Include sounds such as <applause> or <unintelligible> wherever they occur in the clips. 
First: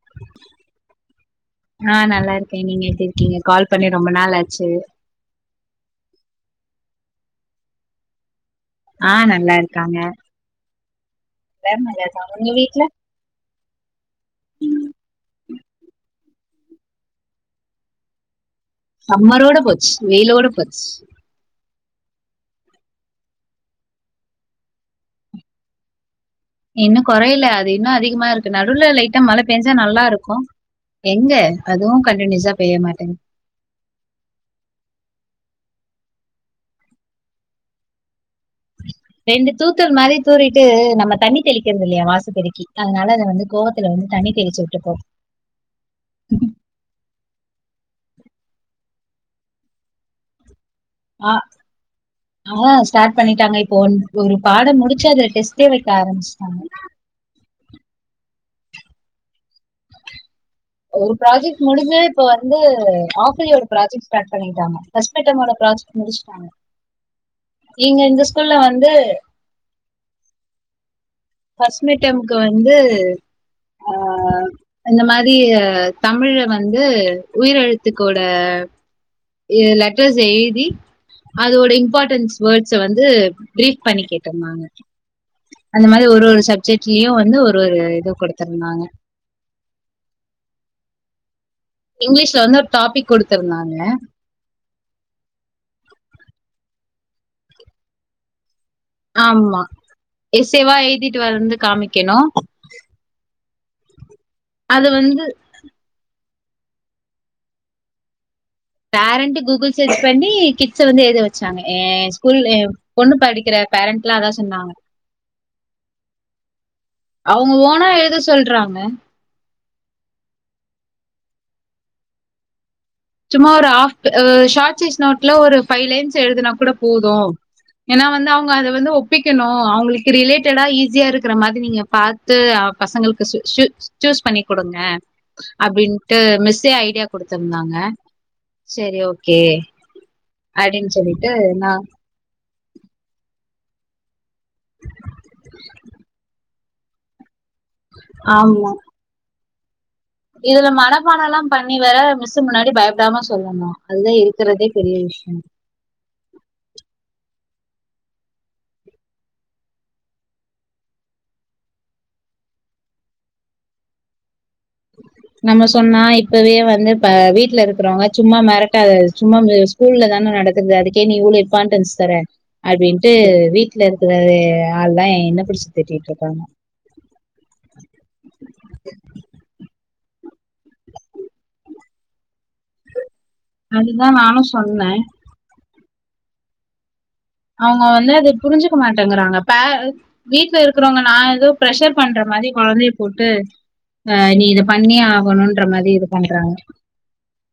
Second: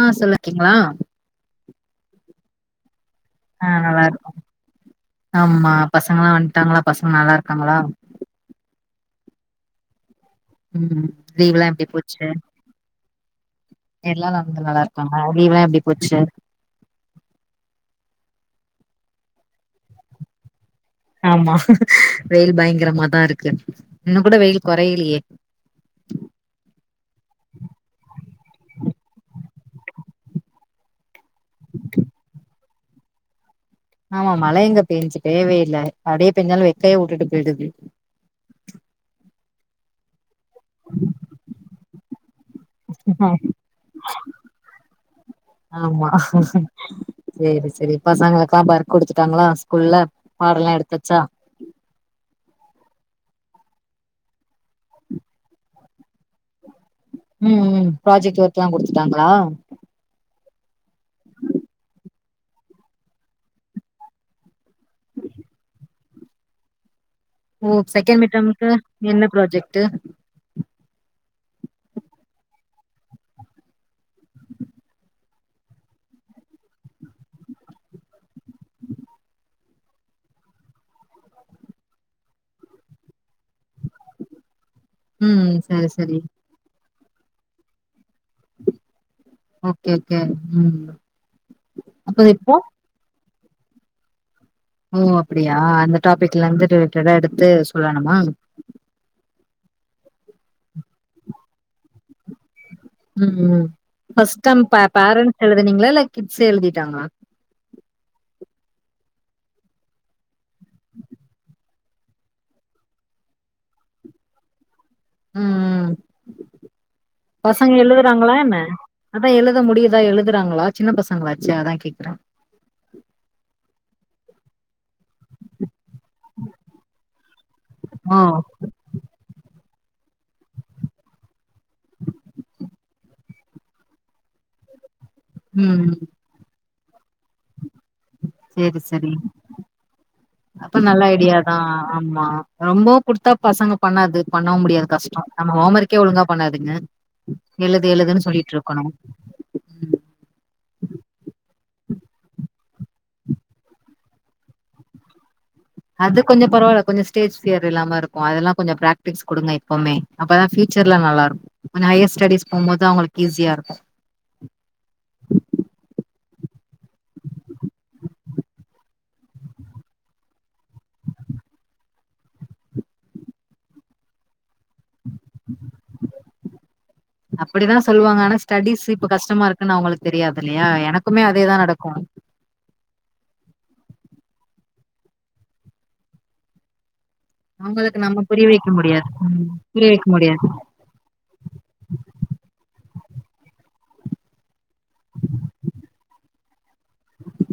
ஆ சொல்லிருக்கீங்களா ஆ நல்லா இருக்கே நீங்க எப்டி இருக்கீங்க ஆ கால் பண்ணி நல்லா ரொம்ப இருக்கோ நாள் ஆச்சு ஆமா பசங்களா வந்துட்டாங்களா பசங்க நல்லா இருக்காங்களா ஆ நல்லா இருக்காங்க ம் லீவுல்லா எல்லாரு எப்டி நல்லா போச்சு இருக்காங்க உங்க வீட்ல எல்லா நந்து நல்லா இருக்காங்க லீவுலா எப்டி போச்சு சம்மரோட போச்சு வெயிலோட போச்சு ஆமா வெயில் பயங்கரமாதா இருக்கு இன்னு கூட வெயில் கொறையலையே இன்னு கொறையல அது இன்னு அதிகமா இருக்கு நடுவுல லைட்டா மழ பேஞ்சா நல்லா இருக்கு எங்க அதுவு கண்டினியூஸா பேய மாட்டேங் ஆமா மழ எங்க பெயிஞ்சு பேயவேல்ல இல்ல அப்டியே பெஞ்சாலு வெக்கைய வுட்டுட்டு போயிடுது ரெண்டு தூத்தல் மாரி தூரிட்டு நம்ம தண்ணி தெளிக்கிறது இல்லையா வாச பெருக்கி அதனால அத வந்து கோவத்துல வந்து தண்ணி தெளிச்சு விட்டுப்போது ஆமா செரி செரி பசங்களுக்குல்லா வொர்க் குடுத்துட்டாங்களா ஸ்கூல்ல பாட எல்லா எடுத்தாச்சா ஆ ஆ ஸ்டார்ட் பண்ணிட்டாங்க இப்போ ஒன் ஒரு பாடோ முடிச்சு அத டெஸ்ட்டே வைக்க ஆரம்பிச்சட்டாங்க ம் ம் ப்ராஜெக்ட் ஒர்க்ல்லா குடுத்துட்டாங்களா ஒரு ப்ராஜெக்ட் முடிஞ்சு இப்ப வந்து ஹால்ப் ஏர்லியோட ப்ராஜெக்ட் ஸ்டாட் பண்ணிட்டாங்க எஸ்பெக்டட் ஃபர்ஸ்ட் மிட்டமோட ப்ராஜெக்ட் முடிச்சு அ ஓ செகண்ட் மிட்டம்க்கு வந்து என்ன ப்ராஜெக்டு ஃபஸ்ட் மிட்டம்கு வந்து ஆ இந்த மாரி தமிழ்ல வந்து உயிரெழுத்துக்கோட லெட்டர்ஸ் எழுதி அதோட இம்பார்ட்டன்ஸ் வேர்ட்ஸ வந்து பிரீஃப் பண்ணி கேட்டோ நாங்க ம் செரி செரி ஒரு சப்ஜெக்ட்லயு வந்து ஒரு ஒரு இது கொடுத்தருந்தாங்க ஓகே ஓகே ம் அப்ப இங்கிலீஷ்ல இப்போ வந்து ஒரு டாபிக் கொடுத்துருந்தாங்க ஓ அப்டியா அந்த டாபிக்ல இருந்து ரிலேட்டடா எடுத்து சொல்லனுமா ஆமா எஸ்சேவா எழுதிட்டு வந்து காமிக்கணு ம் ஃபர்ஸ்ட் டேர்ம் அது வந்து பேரண்ட்ஸ் எழுதினீங்களா இல்ல கிட்ஸ் எழுதிட்டாங்களா பேரண்ட் கூகுள் சர்ச் பண்ணி கிட்ஸ வந்து எழுத வச்சாங்க ஏ ஸ்கூல் ல பொண்ணு படிக்கிற பேரண்ட் எல்லா அதா சொன்னாங்க ம் ம் அவுங்க பசங்க ஓனா எழுத எழுதுறாங்களா என்ன சொல்றாங்க அதா எழுத முடியுதா எழுதுறாங்களா சின்ன பசங்களாச்சே அதா கேக்கற சும்மா ஒரு ஹாஃப் ஷார்ட் சைஸ் நோட்ல ஒரு ஃபைவ் லைன்ஸ் எழுதுனா கூட போது ஏன்னா ஓ வந்து அவங்க அத வந்து ஒ ஒப்பிக்கணு அவங்களுக்கு ரிலேட்டடா ஈஸியா இருக்கற மாதிரி நீங்க பாத்து பசங்களுக்கு ஷி சூஸ் பண்ணி குடுங்க ம் அப்டின்ட்டு மிஸ்ஸே ஐடியா குடுத்திருந்தாங்க சேரி சரி அப்ப அப்டின்னு நல்ல சொல்லிட்டு ஐடியாதா நா ஆமா ரொம்ப குடுத்தா பசங்க பண்ணாது பண்ணவு முடியாது கஷ்டோ நம்ம ஹோம் ஒர்க்கே ஒழுங்கா பண்ணாதுங்க எழுது எழுதுன்னு சொல்லிட்டு ஆமா இருக்கணு ம் இதுல மனப்பாடலா பண்ணி வேற மிஸ்ஸு முன்னாடி பயப்படாம சொல்லணு அதுதா இருக்கறதே பெரிய விஷ்யோ அது கொஞ்ச பரவால்ல கொஞ்ச ஸ்டேஜ் ஃபியர் இல்லாம இருக்கு அதெல்லா கொஞ்ச பிராக்டிஸ் கொடுங்க எப்பவ்மே அப்பதா ஃபியூச்சர்ல நல்லா இருக்கு கொஞ்ச ஹையர் ஸ்டெடீஸ் போம்போது அவங்களுக்கு ஈஸியா இருக்கு நம்ம சொன்னா இப்பவே வந்து வீட்ல இருக்கறவங்க சும்மா மெரட்டாத சும்மா ஸ்கூல்ல தான நடக்குது அதுக்கே நீ இவ்ளோ இம்பார்டன்ஸ் தர அப்டின்ட்டு வீட்ல இருக்கிற ஆள் லா என்ன புடிச்சு திட்டிட்டு இருக்காங்க அப்டித்தா சொல்லுவாங்க ஆனா ஸ்டடிஸ் இப்ப கஷ்டமா இருக்குன்னு அவங்களுக்கு தெரியாது இல்லையா எனக்குமே அதேதா நடக்கு அதுதா நானு சொன்ன அவங்க அவங்களுக்கு வந்து நம்ம அத புரிய வைக்க புரிஞ்சிக்க முடியாது மாட்டேங்கறாங்க ம். பே புரிய வைக்க முடியாது வீட்ல இருக் றவங்க நா எதோ ப்ரெஷர் பண்ற மாரி கொழந்தைய போட்டு ஆ நீ இத பண்ணியே ஆகணுன்ற மாரி இது பண்றாங்க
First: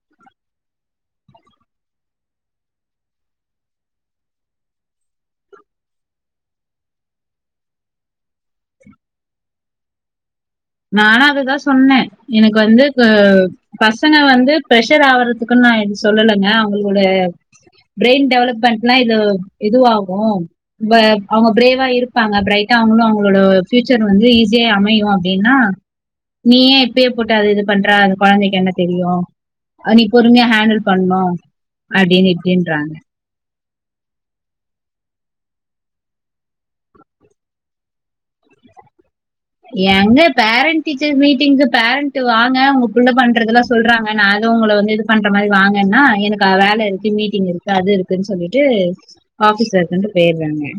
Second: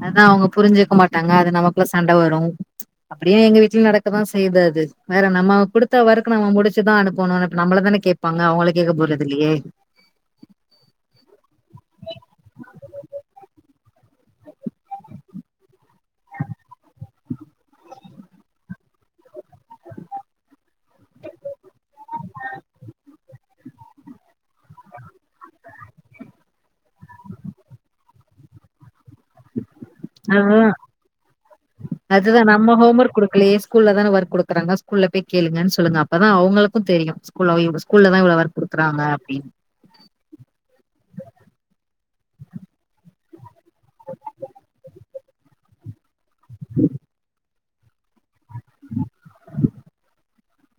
அத அவங்க புரிஞ்சிக்க மாட்டாங்க அது நமக்குள்ள சண்ட வரு அப்டியே எங்க வீட்ல நடக்கதா செய்யுது அது வேற நம்ம கொடுத்த ஒர்க் நம்ம முடிச்சுதா அனுப்ப நம்மள தான கேப் பாங்க அவங்கள கேக்க போறதில்லையே நானு அததா சொன்ன எனக்கு வந்து பசங்க வந்து பிரஷர் ஆவறதுக்குன்னு நா இது சொல்லலங்க அவங்களோட பிரெயின் டெவலப்மெண்ட்னா இது இதுவாகு அவங்க பிரேவா இருப்பாங்க பிரைட்டா அவங்களு அவங்களோட ஃபியூச்சர் வந்து ஈஸியா அமையு அப்டின்னா நீயே இப்பவே போட்டு இது பண்ற அந்த கொழந்தைக்கு என்ன தெரியு நீ பொறுமையா அதுதா ஹாண்டில் பண்னு அப்டின்னிட்டின்றாங்க குடுக்கலே ஸ்கூல்ல தான ஒர்க் குடுக்குறாங்க ஸ்கூல்ல போய் கேளுங்க சொல்லுங்க அப்பதா அவங்களுக்கு தெரியு ஸ்கூல இவங்க ஸ்கூல்ல தா இவ்ள ஒர்க் குடுக்குறாங்க அப்டினு எங்க பேரண்ட் டீச்சர் மீட்டிங்கு பேரண்ட் வாங்க உங்க புள்ள பண்றதெல்லா சொல்றாங்க நானு உங்கள வந்து இது பண்ற மாரி வாங்கன்னா எனக்கு வேலஇருக்கு மீட்டிங் இருக்கு அது இருக்குன்னு சொல்லிட்டு ஆஃபீஸ் இருக்குனு போய்ட்றாங்க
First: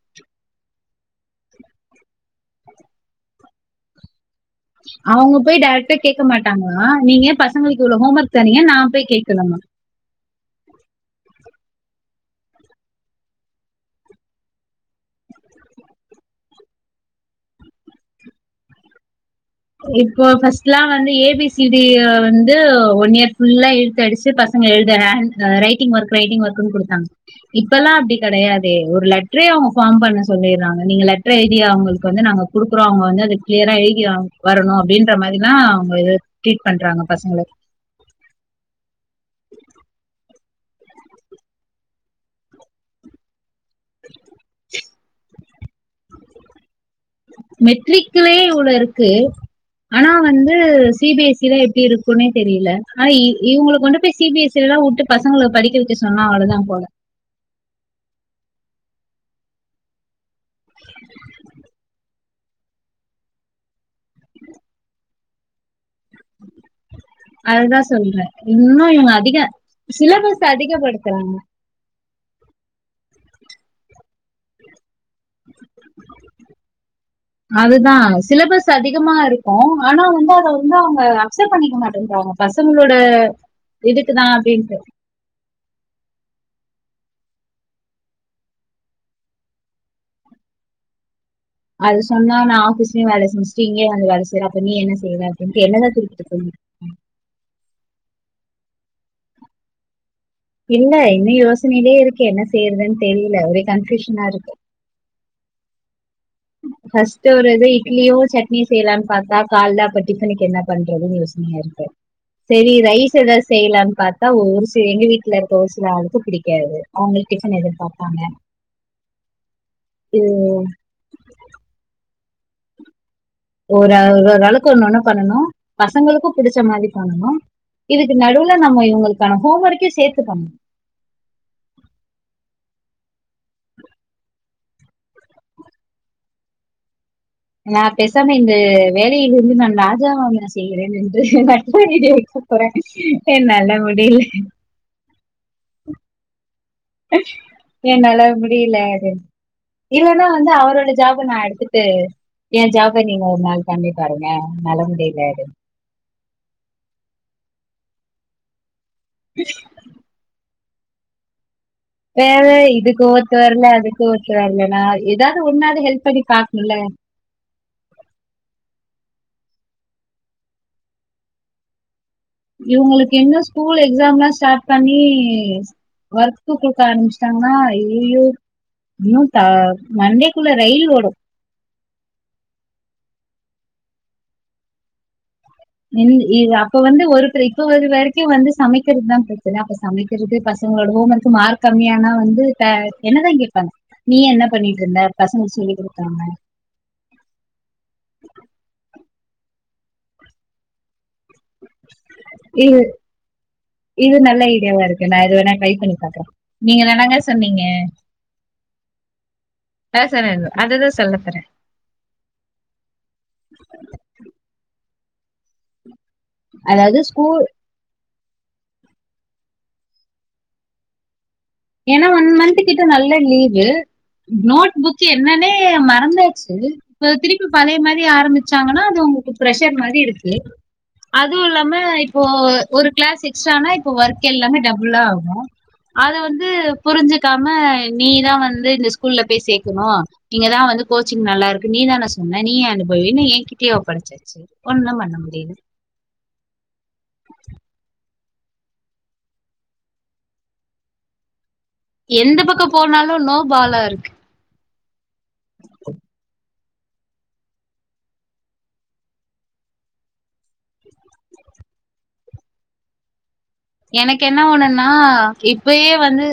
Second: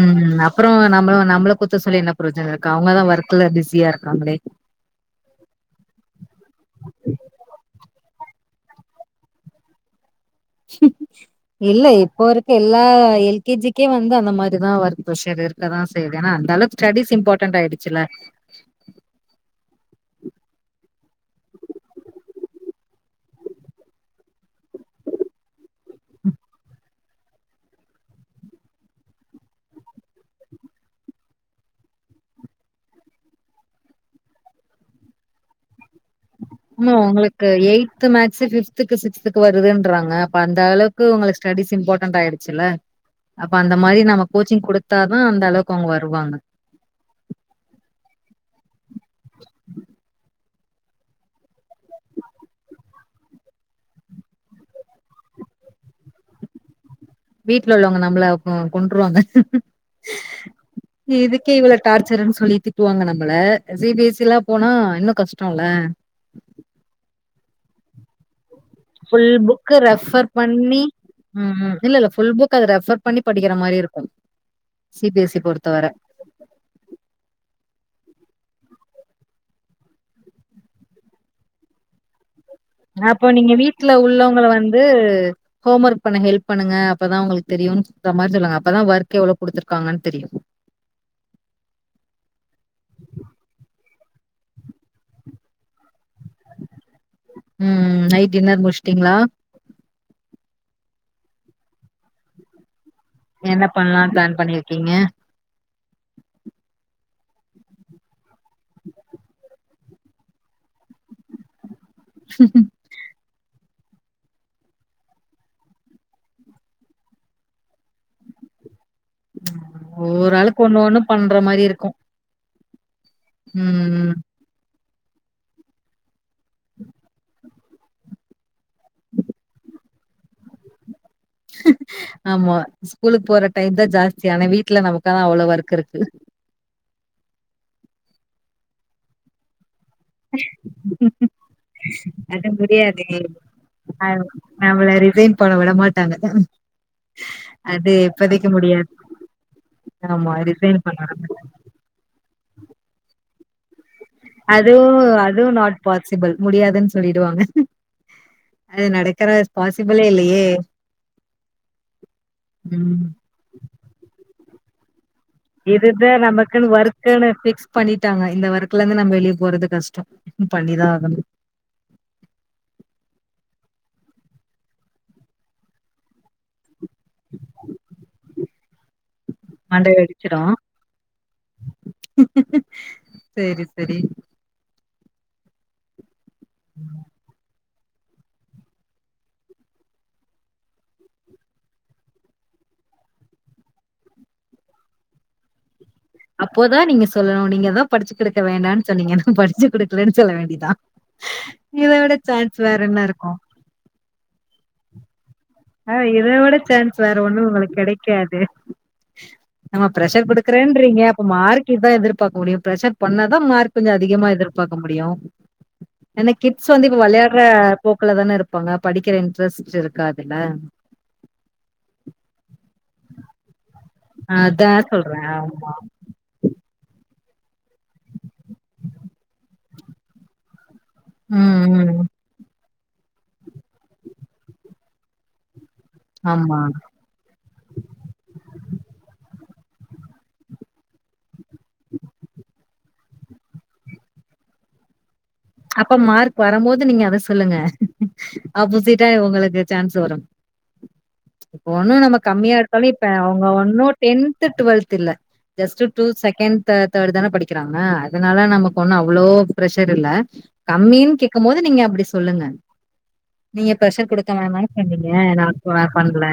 ம் அப்றோ நம்ம நம்மள குத்த சொல்லி என்ன ப்ரோஜன இருக்கு அவங்கதா ஒர்க்ல பிஸியா இருக்காங்களே அவங்க போய் டேரெக்டா கேக்க மாட்டாங்களா நீங்க ஏ பசங்களுக்கு இவ்ளோ ஹோம் ஒர்க் தர்ரீங்க நா போய் கேக்கனுமா இல்ல இப்போ இருக்க எல்லா எல் கே ஜி க்கே வந்து அந்த மாதிரிதா ஒர்க் ப்ரஷர் இருக் இருக்கதா செய்து ஏன்னா அந்தளவு ஸ்டடிஸ் இம்பார்டன்ட் ஆயிடுச்சுல இப்போ ஃபர்ஸ்ட்லா வந்து ஏ பி சி டி வந்து ஒன் இயர் ஃபுல்லா இழுத்தடிச்சு பசங்க எழுத ரைட்டிங் ஒர்க் ரைட்டிங் ஒர்க்ன்னு குடுத்தாங்க இப்பலா அப்டி கெடையாதே ஒரு லெட்டரே அவுங் ஃபாம் பண்ண சொல்லிறாங்க நீங்க லெட்ர் எழுதி அவுங்களுக்கு வந்து நாங் குடுக்றோங்க வந்து அது கிளியரா எழுதி வரணு அப்டின்ற மாரிலா அவுங்க இன்னு உங்களுக்கு எய் த்து மேக்ஸ் பிப்துக்கு சிக்ஸ்துக்கு வருதுறாங்க அப்ப அந்தளவுக்கு உங்க ஸ்டடிஸ் இம்பார்டன்ட் ஆயிடுச்சுல்ல அப்ப அந்த மாதிரி நம்ம கோச்சிங் குடுத்தாதா அந்த அளவுக்கு அவுங்க வருவாங்க மெட்ரிக்லே இவ்ளோ இருக்கு ஆனா வந்து சி பி எஸ் சிலா எப்டி இருக்குனே தெரில ஆனா இவுங்கல கொண்டு போய் சி பி எஸ் சிலா விட்டு பசங்கள படிக்க வக்க சொன்னா அவ்ளோதா போல வீட்ல உள்ளவங்க நம்மள கொ கொண்ருவாங்க இதுக்கே இவ்ளோ டார்ச்சர்னு சொல்லி திட்டுவாங்க நம்மள சி பி எஸ் சி லா போனா இன்னு கஷ்டோல அதுதா சொல்ற இன்னு இவுங்க ஃபுல் அதிக புக்கு ரெஃபர் சிலபஸ் பண்ணி அதிகப்படுத்றாங்க ம் ம் இல்ல இல்ல ஃபுல் புக் அத ரெஃபர் பண்ணி படிக்கற மாரி இருக்கும சி பி எஸ் சி பொறுத்தவர அதுதா சிலபஸ் அதிகமா இருக்கு ஆனா வந்து அத வந்து அவுங்க அக்செப்ட் பண்ணிக்க மாட்டேன்றாங்க பசங்களோட அப்போ நீங்க வீட்ல இதுக்குதான் உள்ளவுங்கள அப்படின்ட்டு வந்து ஹோம் ஒர்க் பண்ண ஹெல்ப் பண்ணுங்க அப்பதா உங்களுக்கு தெரியு சொல்ற மாரி சொல்ங்க அப்பதா ஒர்க் எவ்ளோ குடுத்திருக்காங்க தெரியு அது சொன்னா நா ஆபீஸ்லயு வேல செஞ்ச்சுட்டு இங்கயு வந்து வேல செய்ற அப்ப நீ என்ன செய்ற அப்படின்ட்டு என்ன தா திருப்பி கேப்பாங்க ம் நைட் டின்னர் முடிச்சிடிங்ளா இல்ல இன்னு யோசனையிலே இருக்கு என்ன செய்றதுனு தெர்ல ஒரே கன்ஃபியூஷனா இருக்கு ப்பீங்க ஃபஸ்டு ஒரு இது இட்லியு சட்னி செய்லானு பாத்த கால்ல அப்ப டிஃபனுக்கு என்ன பண்றதுனு யோ சேரி ரைஸ் ஏதாது செய்லாமே பாத்தா ஒரு சில எங்க வீட்ல இருக்க ஒரு சில ஆளுக்கு பிடிக்காது அவுங்களுக் டிஃபன் எதிர்பாப்பாங்க ஒரு ஆளுக்கு ஒண்ணு ஒண்ணு பண்ற மாரி இருக்கு ஒரு ம் அளுக்கு ஒன்னு ஒன்னு பண்ணனு பசங்களுக்கு புடிச்ச மாரி பண்ணு இதுக்கு நடுவுவ நம்ம இவுங்களுக்கான ஹோம் ஒர்க்யு சேத்து பண்ணணு ஆமா ஸ்கூலுக்கு போற டைம் தா ஜாஸ்தி ஆனா வீட்ல நமக்காக அவ்ளோ ஒர்க் இருக்கு நா பேசாமே இந்த வேலையில இருந்து நா நட் <unintelligible> வீடியோ வைக்க அது போற என்னால முடில நம்மல ரிசைன் பண்ண விட மாட்டாங்க அது இப்பதிக்கி முடியாது இல்லனா ஆமா வந்து ரிசைன் அவரோட பண்ண விட ஜாப நா மாட்டாங்க எடுத்துட்டு ஏ ஜாப நீங்க ஒரு நாள் பண்ணி பாருங்க என்னால முடில பாசிபள் முடியாதுனு சொல்லிடுவாங்க அது நடக்கற பாசிபிளே இல்லையே வேற இதுக்கு ம் ஓத்து வரல அதுக்கு ஓத்து வரலனா இதாது இதுதா நமக்குனு ஓர்க் குனு ஃபிக்ஸ் பண்ணிடாங்க இந்த ஒர்க்ல இருந்து நம்ம வெளியே போறது கஷ்டோ பண்ணிதா ஆகணு இவுங்களுக்கு என்ன ஸ்கூல் எக்ஸாம்லா ஸ்டார்ட் பண்ணி குடுக்க ஆரம்பிச்சிட்டாங்னா ஐயயோ இன்னு த மண்டைய வெடிச்சிடு மண்டேக்குள்ள ரயில் ஓடு சேரி சேரி இது அப்ப வந்து ஒரு ப்ரைக் இப்போ வரைக்கு வந்து சமைக்கறது தா ப்ரச்சன அப்ப சமைக்கறது பசங்களோட ஹோம் ஓர்க் மார்க் கம்மியானா வந்து பே என்னதா கேப்பாங்க நீ என்ன பண்ணிட்டு இருந்த பசங்களுக் சொல்லிகுடுக்காம அப்போதா நீங்க சொல்லணு நீங்க தா படிச்சு கொடுக்க வேண்டானு சொன்னீங்கா படிச்சு கொடுக்கலனு சொல்ல வேண்டிதா இத விட சான்ஸ் இது வேற என்ன இருக்கு இது நல்ல ஐடியாவ இருக்கு நா இத வேணா ட்ரை ஆ பண்ணி பாக்குறே இத விட நீங்க சான்ஸ் வேற தானங்க ஒண்ணு சொன்னீங்க உங்களுக்கு கெடைக்காது நம்ம அதான் ப்ரெஷர் சொன்னே அததான் குடுக்குறேன்றீங்க சொல்ல அப்ப போறே மார்க் கிதா எதிர்பாக்க முடியு ப்ரெஷர் பண்ணாதா மார்க் கொஞ்சோ அதிகமா எதிர்பாக்க முடியு ஏனா கிட்ஸ் வந்து இப்ப அதாவது ஸ்கூல் வெளையாடுற போக்குல தான இருப்பாங்க படிக்கிற இன்ட்ரெஸ்ட் இருக்காதுல ஏனா ஒன் மந்த் கிட்ட நல்ல லீவு அதா நோட் புக் சொல்றே என்னன்னே ஆமா மறந்தாச்சு இப்ப திருப்பி பழைய மாரி ஆரம்பிச்சாங்கனா அது உங்களுக்கு ப்ரெஷர் மாரி இருக்கு அதுவு இல்லாம ம் ம் இப்போ ஒரு கிளாஸ் எக்ஸ்டானா இப்ப ஒர்க் எல்லாமே டபுளா ஆகு அத வந்து ஆமா புரிஞ்சு க்காம நீதா வந்து இந்த ஸ்கூல்ல போய் சேக்கணு இங்கதா வந்து கோச்சிங் நல்லா இரு க்கு நீ தான சொன்ன நீயே அனுபவின்னு எ கிட்டயே ஒப்படச்சாச்சு ஒண்ணு பண்ண முடியாது அப்ப மார்க் வரபோது நீங்க அத சொல்லுங்க ஆப்போ ஃபிட்டாய் உங்களுக்கு சான்ஸ் வரு இப்ப ஒண்ணு நம்ம எந்த கம்மியா பக்கம் எடுத்தாலு இப்ப போனாலும் நோ அவுங்க பாலா ஒன்னு இருக்கு டென்த் டுவெல்த் இல்ல just two second third third தான படிக்கிறாங்க அதனால நமக்கு ஒண்ணு அவ்ளோ பிரெஷர் இல்ல கம்மின்னு கேக்கு போது நீங்க அப்டி சொல்லுங்க நீங்க ப்ரெஷர் எனக்கு குடுக்க என்ன வேணான்னு ஒண்ணுன்னா சொன்னீங்க நா இப்பயே வந்து பண்ல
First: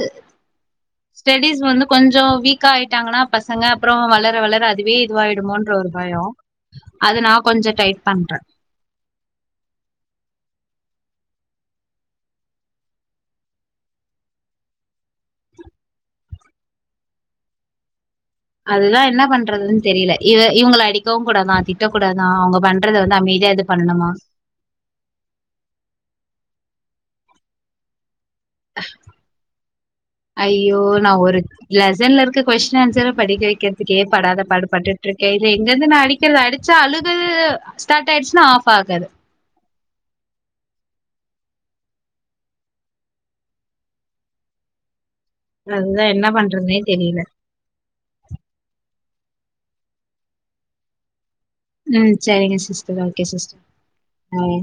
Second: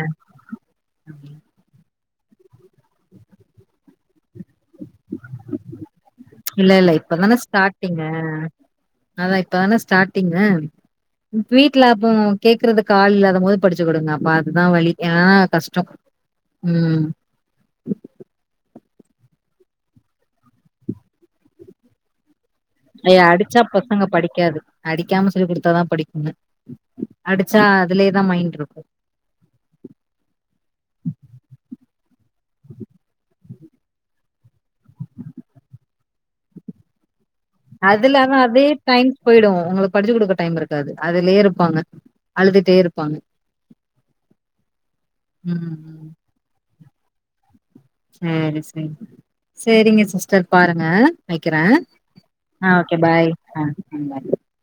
ஸ்டெடிஸ் வந்து கொஞ்சோ வீக்கா ஆயிட்டாங்கனா பசங்க அப்றோ வளர வளர அதி அதுவே இதுவாயிடுமோன்ற ஒரு பயோ இல்ல இல்ல அத நா இப்பதான கொஞ்சோ டைட் ஸ்டார்ட்டிங்கு பண்றே அதா இப்பதான ஸ்டார்ட்டிங்கு இப் வீட்ல அப்போ கேக்குறதுக்கு ஆள் இல்லாத போது படிச்சு குடுங்க அப்ப அதுதா வழி ஏனா கஷ்டோ ம் அதுதா என்ன பண்றதுன்னு தெரில இது இவுங்கள அடிக்கவு கூடாதா திட்டக்கூடாதா அவுங்க பண் அயே அடிச்சா பசங்க படிக்காது அடிக்காம சொல்லி குடுத்தாதா படிக்குங்க அடிச்சா அதுலயே தா மைண்ட் ருக்கு அய்யோ நா ஒரு லெசன்ல இருக்க கொஸ்டின் ஆன்சர் படிக்க வக்கிறதுக்கே படாத பாடு பட்டுட்டு ருக்கே இதுல எங்கிருந்து நா அடி ச்சிருவே அடிச்சா அழுது ஸ்டார்ட் ஆயிடுச்சுன்னா ஆஃப் ஆகாது போயிடுவோ உங்களுக்கு படிச்சு குடுக்க டைம் இருக்காது அதுலயே இருப்பாங்க அழுதுட்டே இருப்பாங்க ம் அதுதா என்ன பண்றதுனே தெரில சேரி சேரி சேரிங்க சிஸ்டர் பாருங்க வக்கிறே ம் சரிங்க ஆ ஓகே சிஸ்டர் பாய் சிஸ்டர் பாய்